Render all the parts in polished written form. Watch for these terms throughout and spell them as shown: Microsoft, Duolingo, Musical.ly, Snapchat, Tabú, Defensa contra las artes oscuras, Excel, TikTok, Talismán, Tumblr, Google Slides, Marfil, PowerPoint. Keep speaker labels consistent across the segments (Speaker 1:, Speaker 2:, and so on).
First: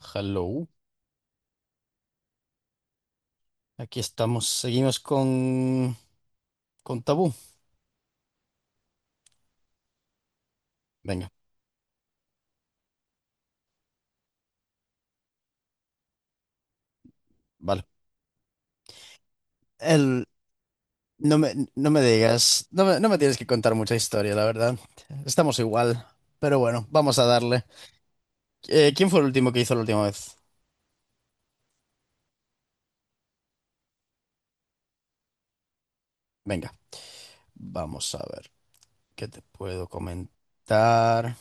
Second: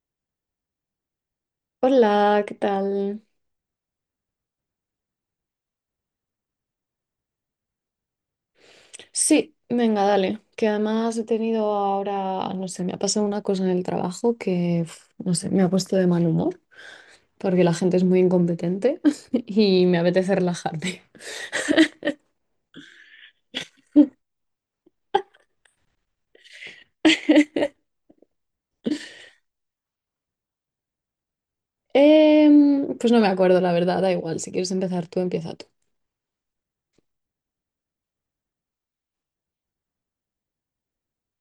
Speaker 1: Hello,
Speaker 2: Hola, ¿qué tal?
Speaker 1: aquí estamos, seguimos con Tabú.
Speaker 2: Sí, venga, dale. Que además he
Speaker 1: Venga,
Speaker 2: tenido ahora, no sé, me ha pasado una cosa en el trabajo que, uf, no sé, me ha puesto de mal humor porque la
Speaker 1: vale.
Speaker 2: gente es muy incompetente y me
Speaker 1: El,
Speaker 2: apetece relajarme.
Speaker 1: no me digas, no me tienes que contar mucha historia, la verdad. Estamos igual, pero bueno, vamos a darle. ¿Quién fue el último que hizo la última vez?
Speaker 2: Pues no me acuerdo, la verdad, da igual. Si quieres empezar tú, empieza tú.
Speaker 1: Venga, vamos a ver qué te puedo comentar.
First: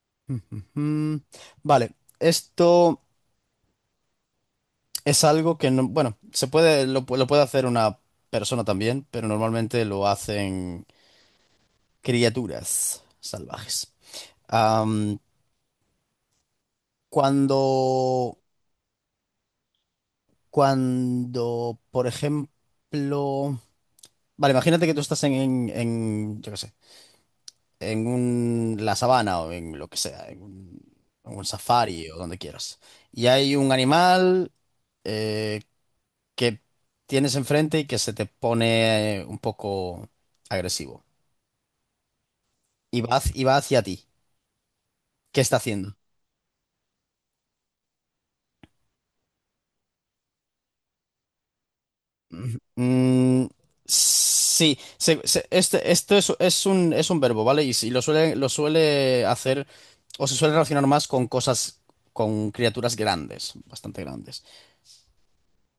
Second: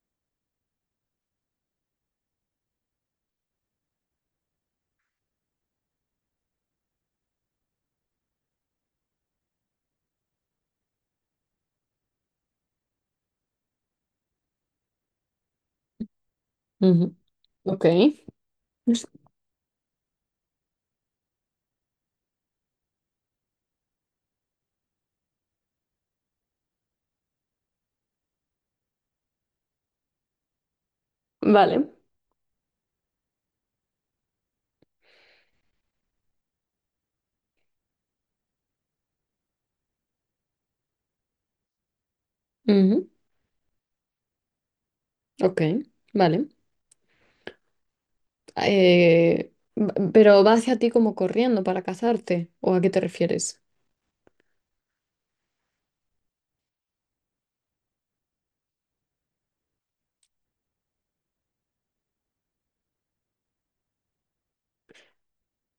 Speaker 1: Ujujú. Vale, esto es algo que no, bueno, se puede, lo puede hacer una persona también, pero normalmente lo hacen criaturas salvajes. Am,
Speaker 2: Ujú. Ok.
Speaker 1: cuando, cuando, por ejemplo, vale, imagínate que tú estás en, yo qué sé, la sabana o en lo que sea, en un
Speaker 2: Vale.
Speaker 1: safari o donde quieras, y hay un animal eh, que tienes enfrente y que se te pone un poco agresivo y va,
Speaker 2: Ujú.
Speaker 1: va hacia ti. ¿Qué está
Speaker 2: Ok,
Speaker 1: haciendo?
Speaker 2: vale. Pero va hacia ti como corriendo para cazarte, ¿o a qué te
Speaker 1: Mm,
Speaker 2: refieres?
Speaker 1: sí, esto es, es un verbo, ¿vale? Y, si lo suele, lo suele hacer o se suele relacionar más con cosas, con criaturas grandes, bastante grandes.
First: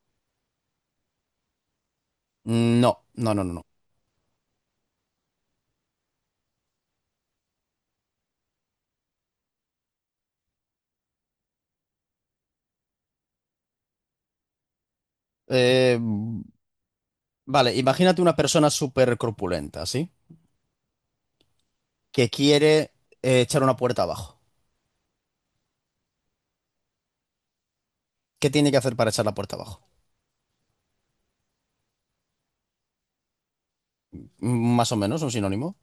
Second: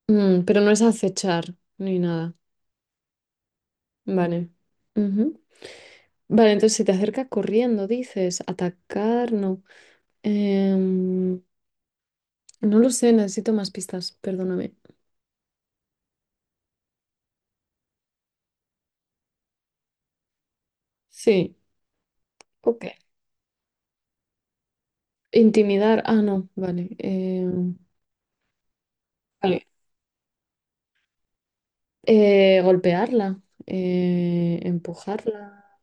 Speaker 2: Mm, pero no es acechar ni nada.
Speaker 1: Mm, no, no.
Speaker 2: Vale. Ujú. Vale, entonces si te acercas corriendo, dices, atacar, no. Em, no lo sé, necesito más pistas, perdóname.
Speaker 1: Eh, vale, imagínate una persona súper corpulenta, ¿sí?
Speaker 2: Sí,
Speaker 1: Que
Speaker 2: Ok.
Speaker 1: quiere echar una puerta abajo.
Speaker 2: Intimidar, ah, no, vale.
Speaker 1: ¿Qué tiene que hacer para echar la puerta
Speaker 2: Vale.
Speaker 1: abajo?
Speaker 2: Golpearla,
Speaker 1: Mm, más o menos, un
Speaker 2: empujarla.
Speaker 1: sinónimo.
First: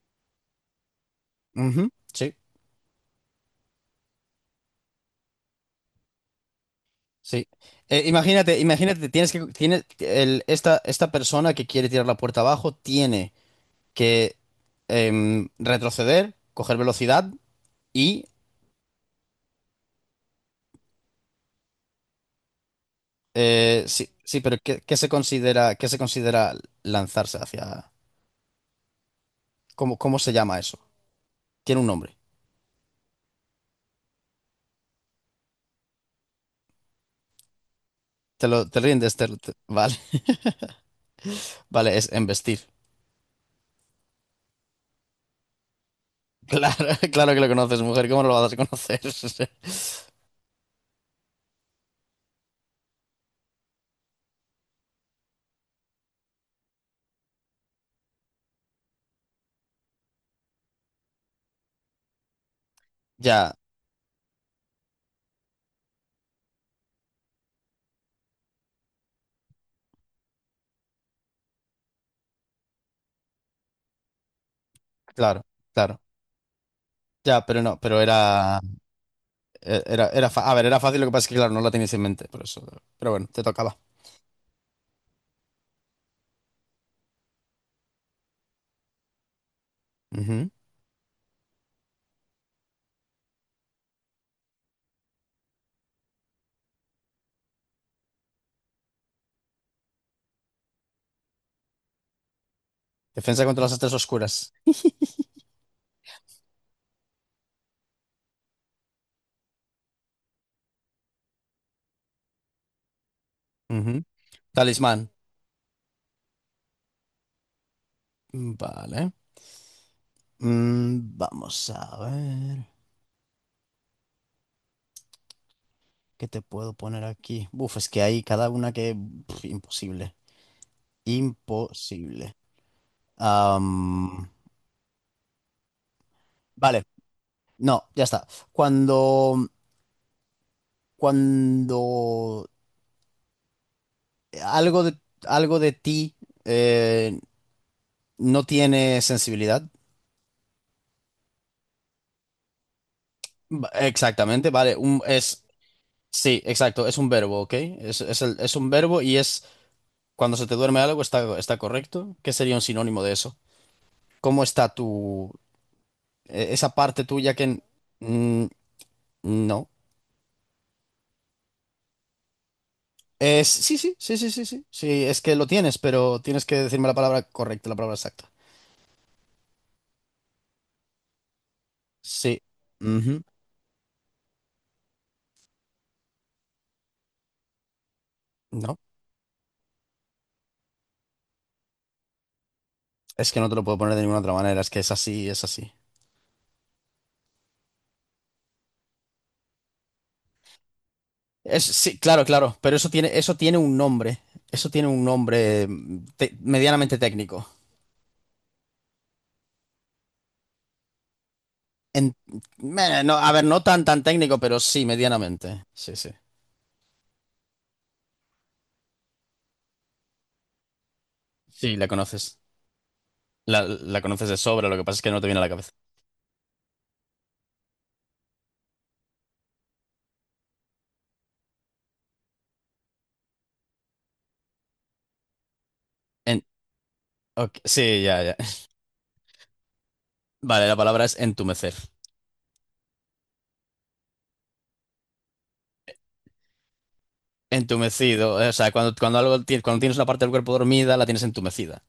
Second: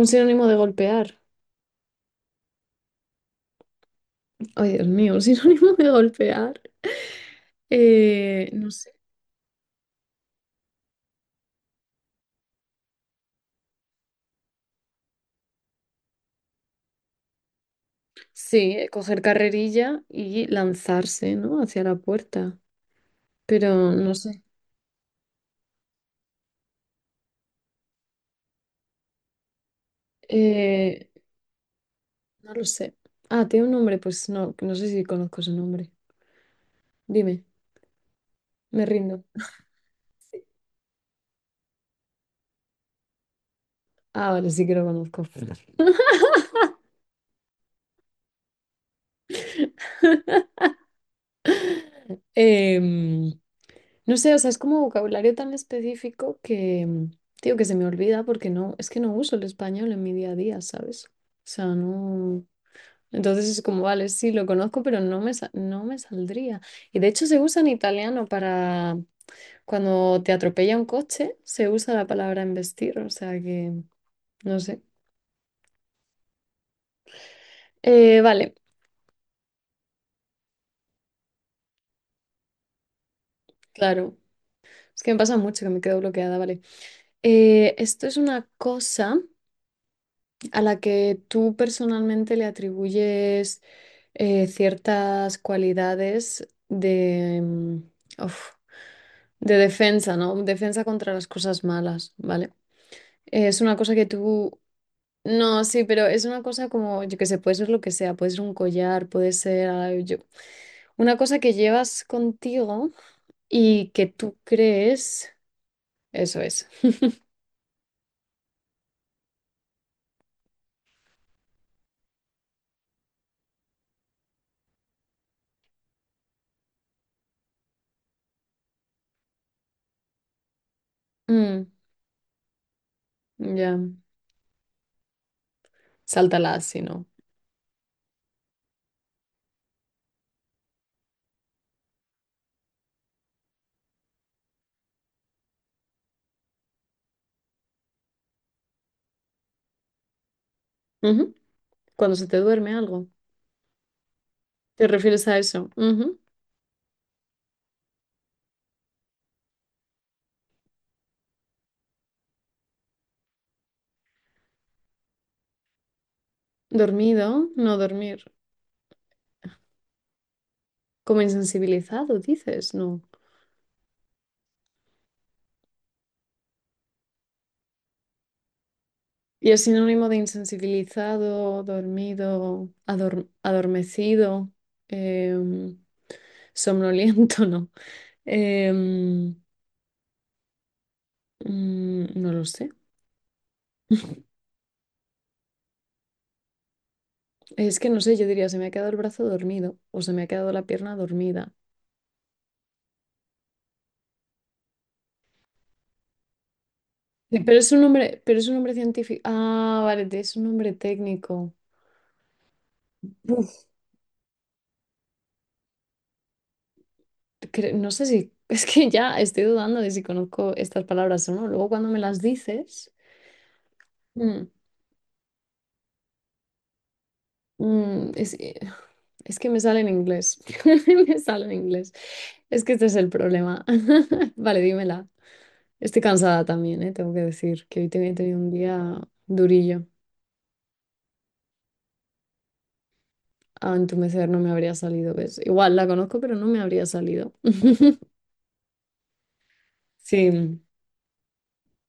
Speaker 2: Un sinónimo de golpear.
Speaker 1: Ujú, sí.
Speaker 2: Ay, Dios mío, un sinónimo de golpear.
Speaker 1: Sí.
Speaker 2: No sé.
Speaker 1: Imagínate, tienes que, tiene el, esta persona que quiere tirar la puerta abajo tiene que retroceder, coger velocidad y
Speaker 2: Sí, coger carrerilla y lanzarse, ¿no? Hacia la puerta. Pero
Speaker 1: sí,
Speaker 2: no
Speaker 1: sí,
Speaker 2: sé.
Speaker 1: pero ¿qué se considera, qué se considera lanzarse hacia? ¿Cómo se llama eso?
Speaker 2: Eh,
Speaker 1: Tiene un nombre.
Speaker 2: No lo sé. Ah, tiene un nombre, pues no, no sé si conozco su nombre. Dime,
Speaker 1: Te
Speaker 2: me
Speaker 1: rindes,
Speaker 2: rindo.
Speaker 1: vale,
Speaker 2: Sí.
Speaker 1: vale, es embestir.
Speaker 2: Ah, vale, sí que lo conozco.
Speaker 1: Claro, claro que lo conoces, mujer, ¿cómo no lo vas a conocer?
Speaker 2: Em, no sé, o sea, es como vocabulario tan específico que, tío, que se me olvida porque no, es que no uso el español en mi día a día, ¿sabes? O sea, no. Entonces
Speaker 1: Ya,
Speaker 2: es como, vale, sí, lo conozco, pero no me, no me saldría. Y de hecho se usa en italiano para cuando te atropella un coche, se usa la palabra embestir, o sea que, no sé.
Speaker 1: claro, claro. Ya, pero no, pero
Speaker 2: Vale.
Speaker 1: era. Era, a ver, era fácil, lo que pasa es que, claro, no la tenías en mente, por eso. Pero bueno, te tocaba.
Speaker 2: Claro, es que me pasa mucho que me quedo bloqueada, vale. Esto es una cosa
Speaker 1: Ujú.
Speaker 2: a la que tú personalmente le atribuyes ciertas cualidades de, uf, de defensa, ¿no? Defensa contra las cosas malas, ¿vale?
Speaker 1: Defensa
Speaker 2: Es
Speaker 1: contra las
Speaker 2: una
Speaker 1: artes
Speaker 2: cosa que
Speaker 1: oscuras.
Speaker 2: tú... No, sí, pero es una cosa como, yo qué sé, puede ser lo que sea, puede ser un collar, puede ser ah, yo- una cosa que llevas contigo y
Speaker 1: Ujú.
Speaker 2: que tú
Speaker 1: Talismán.
Speaker 2: crees, eso es.
Speaker 1: Vale. Mm, vamos a ver. ¿Qué te puedo poner aquí? Uf, es que hay cada una que pf, imposible.
Speaker 2: Mm,
Speaker 1: Imposible.
Speaker 2: ya.
Speaker 1: Am,
Speaker 2: Sáltalas,
Speaker 1: vale.
Speaker 2: si no.
Speaker 1: No, ya está. Cuando cuando algo de, algo de ti eh, no tiene sensibilidad.
Speaker 2: Ujú. Cuando se te duerme algo.
Speaker 1: Exactamente, vale.
Speaker 2: ¿Te refieres a eso? Ujú.
Speaker 1: Sí, exacto, es un verbo, ¿ok? Es un verbo y es cuando se te duerme algo, está correcto. ¿Qué sería un sinónimo de eso? ¿Cómo está e- esa parte tuya que
Speaker 2: Dormido,
Speaker 1: n-
Speaker 2: no dormir.
Speaker 1: mm, no.
Speaker 2: Como insensibilizado, dices, no.
Speaker 1: Es, sí, sí, sí, sí, sí, sí. Sí, es que lo tienes, pero tienes que decirme la palabra correcta, la palabra exacta.
Speaker 2: Y es sinónimo de insensibilizado,
Speaker 1: Sí.
Speaker 2: dormido,
Speaker 1: Ujú.
Speaker 2: adormecido, em, somnoliento, no.
Speaker 1: No,
Speaker 2: Em, no lo sé.
Speaker 1: es que no te lo puedo poner de ninguna otra manera, es que es así, es así.
Speaker 2: Es que no sé, yo diría, se me ha quedado el brazo dormido o se me ha quedado la pierna dormida.
Speaker 1: Sí, claro, claro, pero eso tiene un nombre. Eso tiene un nombre mm, medianamente
Speaker 2: Sí,
Speaker 1: técnico.
Speaker 2: pero es un nombre, pero es un nombre científico. Ah, vale, es un nombre técnico.
Speaker 1: En- no, a ver, no tan tan técnico, pero sí, medianamente. Sí, sí.
Speaker 2: No sé si, es que ya estoy dudando de si conozco estas palabras o no. Luego
Speaker 1: Sí, la
Speaker 2: cuando me las
Speaker 1: conoces.
Speaker 2: dices,
Speaker 1: La conoces de
Speaker 2: mm,
Speaker 1: sobra, lo que pasa es que no te viene a la cabeza.
Speaker 2: mm, es, eh, es que me sale en inglés, me sale en inglés. Es que este es el problema. Vale, dímela. Estoy
Speaker 1: En-
Speaker 2: cansada también, ¿eh? Tengo que
Speaker 1: ok,
Speaker 2: decir que hoy
Speaker 1: sí,
Speaker 2: he
Speaker 1: ya, ya.
Speaker 2: tenido un día durillo.
Speaker 1: Vale, la palabra es entumecer.
Speaker 2: A entumecer no me habría salido, ¿ves? Igual la conozco, pero no me habría salido.
Speaker 1: Entumecido, o sea, cuando algo, cuando tienes una parte del cuerpo
Speaker 2: Sí,
Speaker 1: dormida, la tienes entumecida.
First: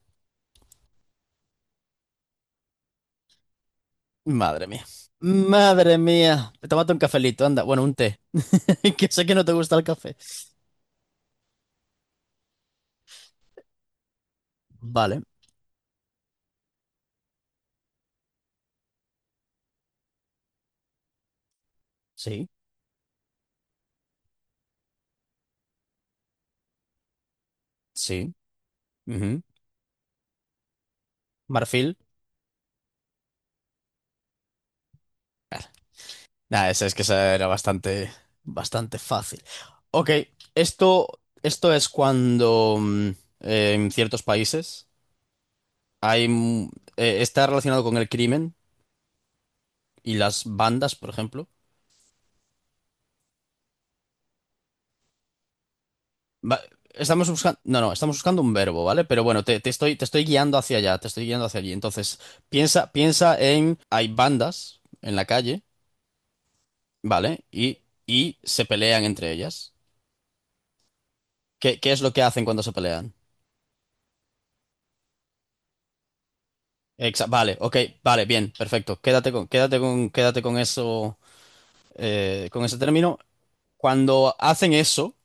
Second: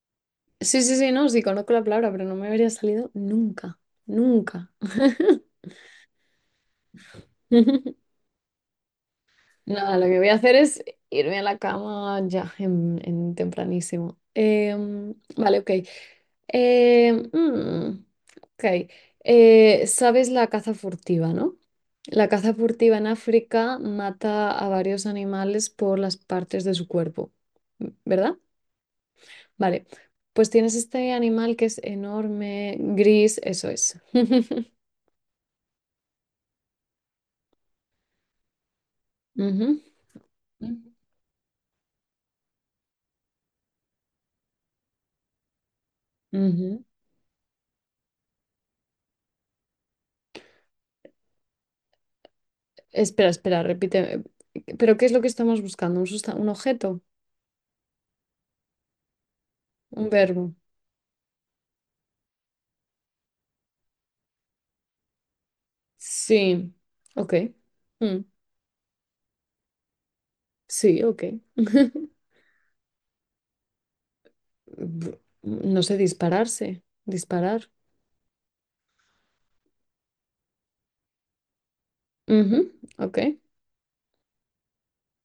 Speaker 2: sí, sí, sí, no, sí, conozco la palabra, pero no me habría salido nunca,
Speaker 1: Madre
Speaker 2: nunca.
Speaker 1: mía. Madre mía. Tómate un cafelito, anda. Bueno, un té. Que sé que no te gusta el
Speaker 2: Nada, lo
Speaker 1: café.
Speaker 2: que voy a hacer es irme a la cama ya, en tempranísimo. Em,
Speaker 1: Vale.
Speaker 2: vale, ok. Em, mm, ok. Sabes la caza furtiva, ¿no? La
Speaker 1: Sí.
Speaker 2: caza furtiva en África mata a varios animales por las partes de su cuerpo,
Speaker 1: Sí.
Speaker 2: ¿verdad?
Speaker 1: Ujú.
Speaker 2: Vale, pues tienes este animal que es
Speaker 1: Marfil.
Speaker 2: enorme, gris, eso es.
Speaker 1: Nada, esa es que esa era bastante, bastante fácil.
Speaker 2: Ujú,
Speaker 1: Ok, esto es cuando mm, en ciertos países hay, mm,
Speaker 2: ujú.
Speaker 1: está relacionado con el crimen y las bandas, por ejemplo.
Speaker 2: Espera, espera, repite. ¿Pero qué es lo que estamos buscando? ¿Un un
Speaker 1: Va-
Speaker 2: objeto?
Speaker 1: estamos buscando, no, no, estamos buscando un verbo, ¿vale? Pero bueno, te
Speaker 2: ¿Un
Speaker 1: estoy
Speaker 2: verbo?
Speaker 1: guiando hacia allá, te estoy guiando hacia allí. Entonces, piensa en, hay bandas en la calle,
Speaker 2: Sí. Ok.
Speaker 1: ¿vale?
Speaker 2: Mm.
Speaker 1: Y se pelean entre ellas.
Speaker 2: Sí, ok.
Speaker 1: ¿Qué es lo que hacen cuando se pelean?
Speaker 2: No sé, dispararse.
Speaker 1: Exa- vale,
Speaker 2: Disparar.
Speaker 1: ok, vale, bien, perfecto. Quédate con eso,
Speaker 2: Ujú,
Speaker 1: con ese término.
Speaker 2: Ok.
Speaker 1: Cuando hacen eso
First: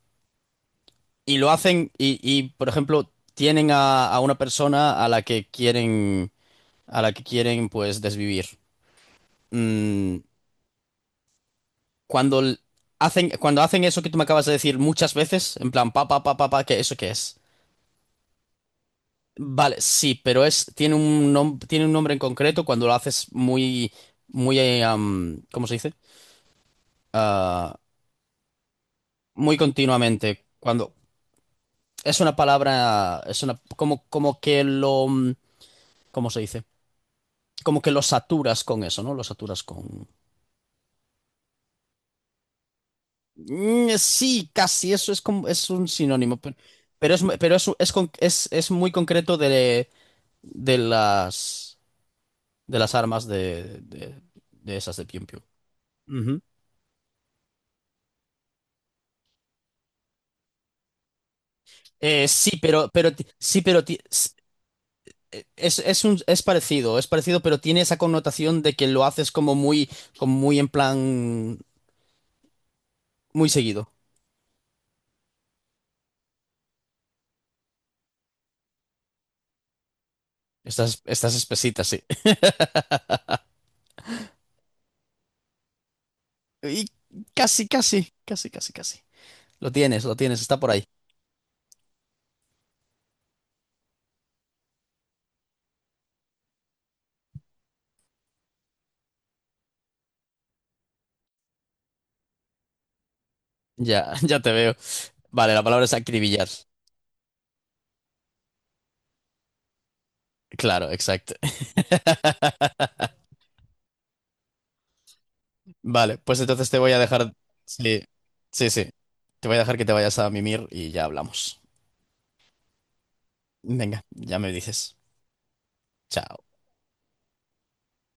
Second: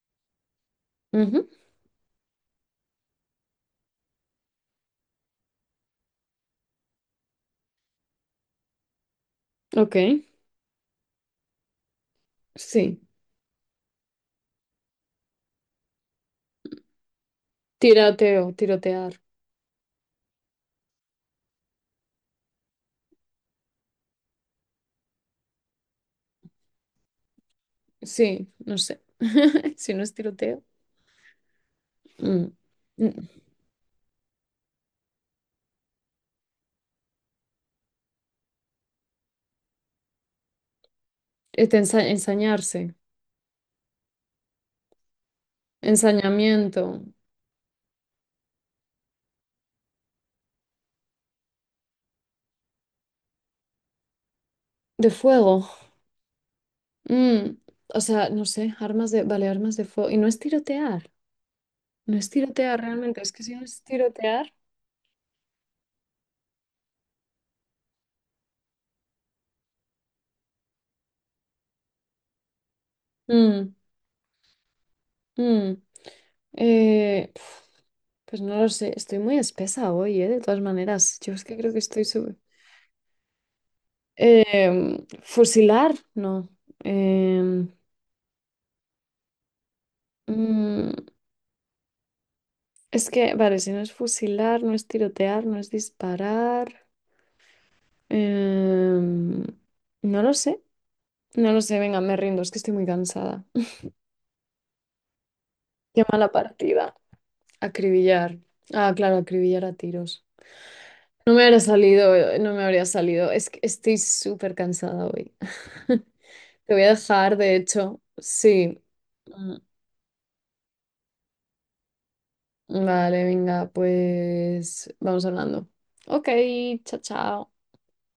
Speaker 1: y
Speaker 2: Ujú,
Speaker 1: lo hacen y, por ejemplo, tienen a una persona a la que quieren, a la que quieren, pues, desvivir.
Speaker 2: Ok.
Speaker 1: Mm, cuando l-
Speaker 2: Sí.
Speaker 1: hacen, cuando hacen eso que tú me acabas de decir muchas veces, en plan, pa, pa, pa, pa, pa, ¿qué, eso qué es?
Speaker 2: Tiroteo, tirotear.
Speaker 1: Vale, sí, pero es, tiene un tiene un nombre en concreto cuando lo haces muy, muy, ¿cómo se dice? Ah,
Speaker 2: Sí, no sé.
Speaker 1: muy
Speaker 2: Si no es
Speaker 1: continuamente.
Speaker 2: tiroteo.
Speaker 1: Cuando es una
Speaker 2: Mm.
Speaker 1: palabra,
Speaker 2: Mm.
Speaker 1: como que lo, mm, ¿cómo se dice? Como que lo saturas con eso, ¿no? Lo saturas con.
Speaker 2: Este, ensañarse.
Speaker 1: Mm, sí, casi, eso es como, es un sinónimo,
Speaker 2: Ensañamiento.
Speaker 1: pero es pero es muy concreto de las de las armas de esas de
Speaker 2: De
Speaker 1: Pium Pium.
Speaker 2: fuego.
Speaker 1: Ujú.
Speaker 2: Mm, o sea, no sé, armas de, vale, armas de fuego. Y no es tirotear, no es
Speaker 1: Sí,
Speaker 2: tirotear
Speaker 1: pero,
Speaker 2: realmente, es que si no es tirotear.
Speaker 1: es un, es parecido, pero tiene esa connotación de que lo haces como muy en plan muy
Speaker 2: Mm,
Speaker 1: seguido.
Speaker 2: mm, Pf, pues no lo sé, estoy muy espesa hoy, ¿eh? De todas
Speaker 1: Estás,
Speaker 2: maneras, yo
Speaker 1: estás
Speaker 2: es que creo que
Speaker 1: espesita, sí.
Speaker 2: estoy sub... Fusilar, no.
Speaker 1: Y
Speaker 2: Em,
Speaker 1: casi. Lo tienes, está por ahí.
Speaker 2: mm, es que, vale, si no es fusilar, no es tirotear, no es disparar. Em, no lo sé, no lo sé, venga, me rindo, es que estoy muy cansada.
Speaker 1: Ya, ya te veo. Vale, la palabra es
Speaker 2: Qué mala
Speaker 1: acribillar.
Speaker 2: partida. Acribillar. Ah, claro, acribillar a tiros.
Speaker 1: Claro, exacto.
Speaker 2: No me habría salido, no me habría salido. Es que estoy súper cansada hoy.
Speaker 1: Vale, pues entonces
Speaker 2: Te
Speaker 1: te
Speaker 2: voy a
Speaker 1: voy a dejar.
Speaker 2: dejar, de hecho.
Speaker 1: Sí, sí,
Speaker 2: Sí.
Speaker 1: sí. Te voy
Speaker 2: Mm,
Speaker 1: a dejar que te vayas a mimir y ya hablamos.
Speaker 2: vale, venga,
Speaker 1: Venga, ya me
Speaker 2: pues
Speaker 1: dices.
Speaker 2: vamos hablando. Ok,
Speaker 1: Chao.
Speaker 2: chao, chao.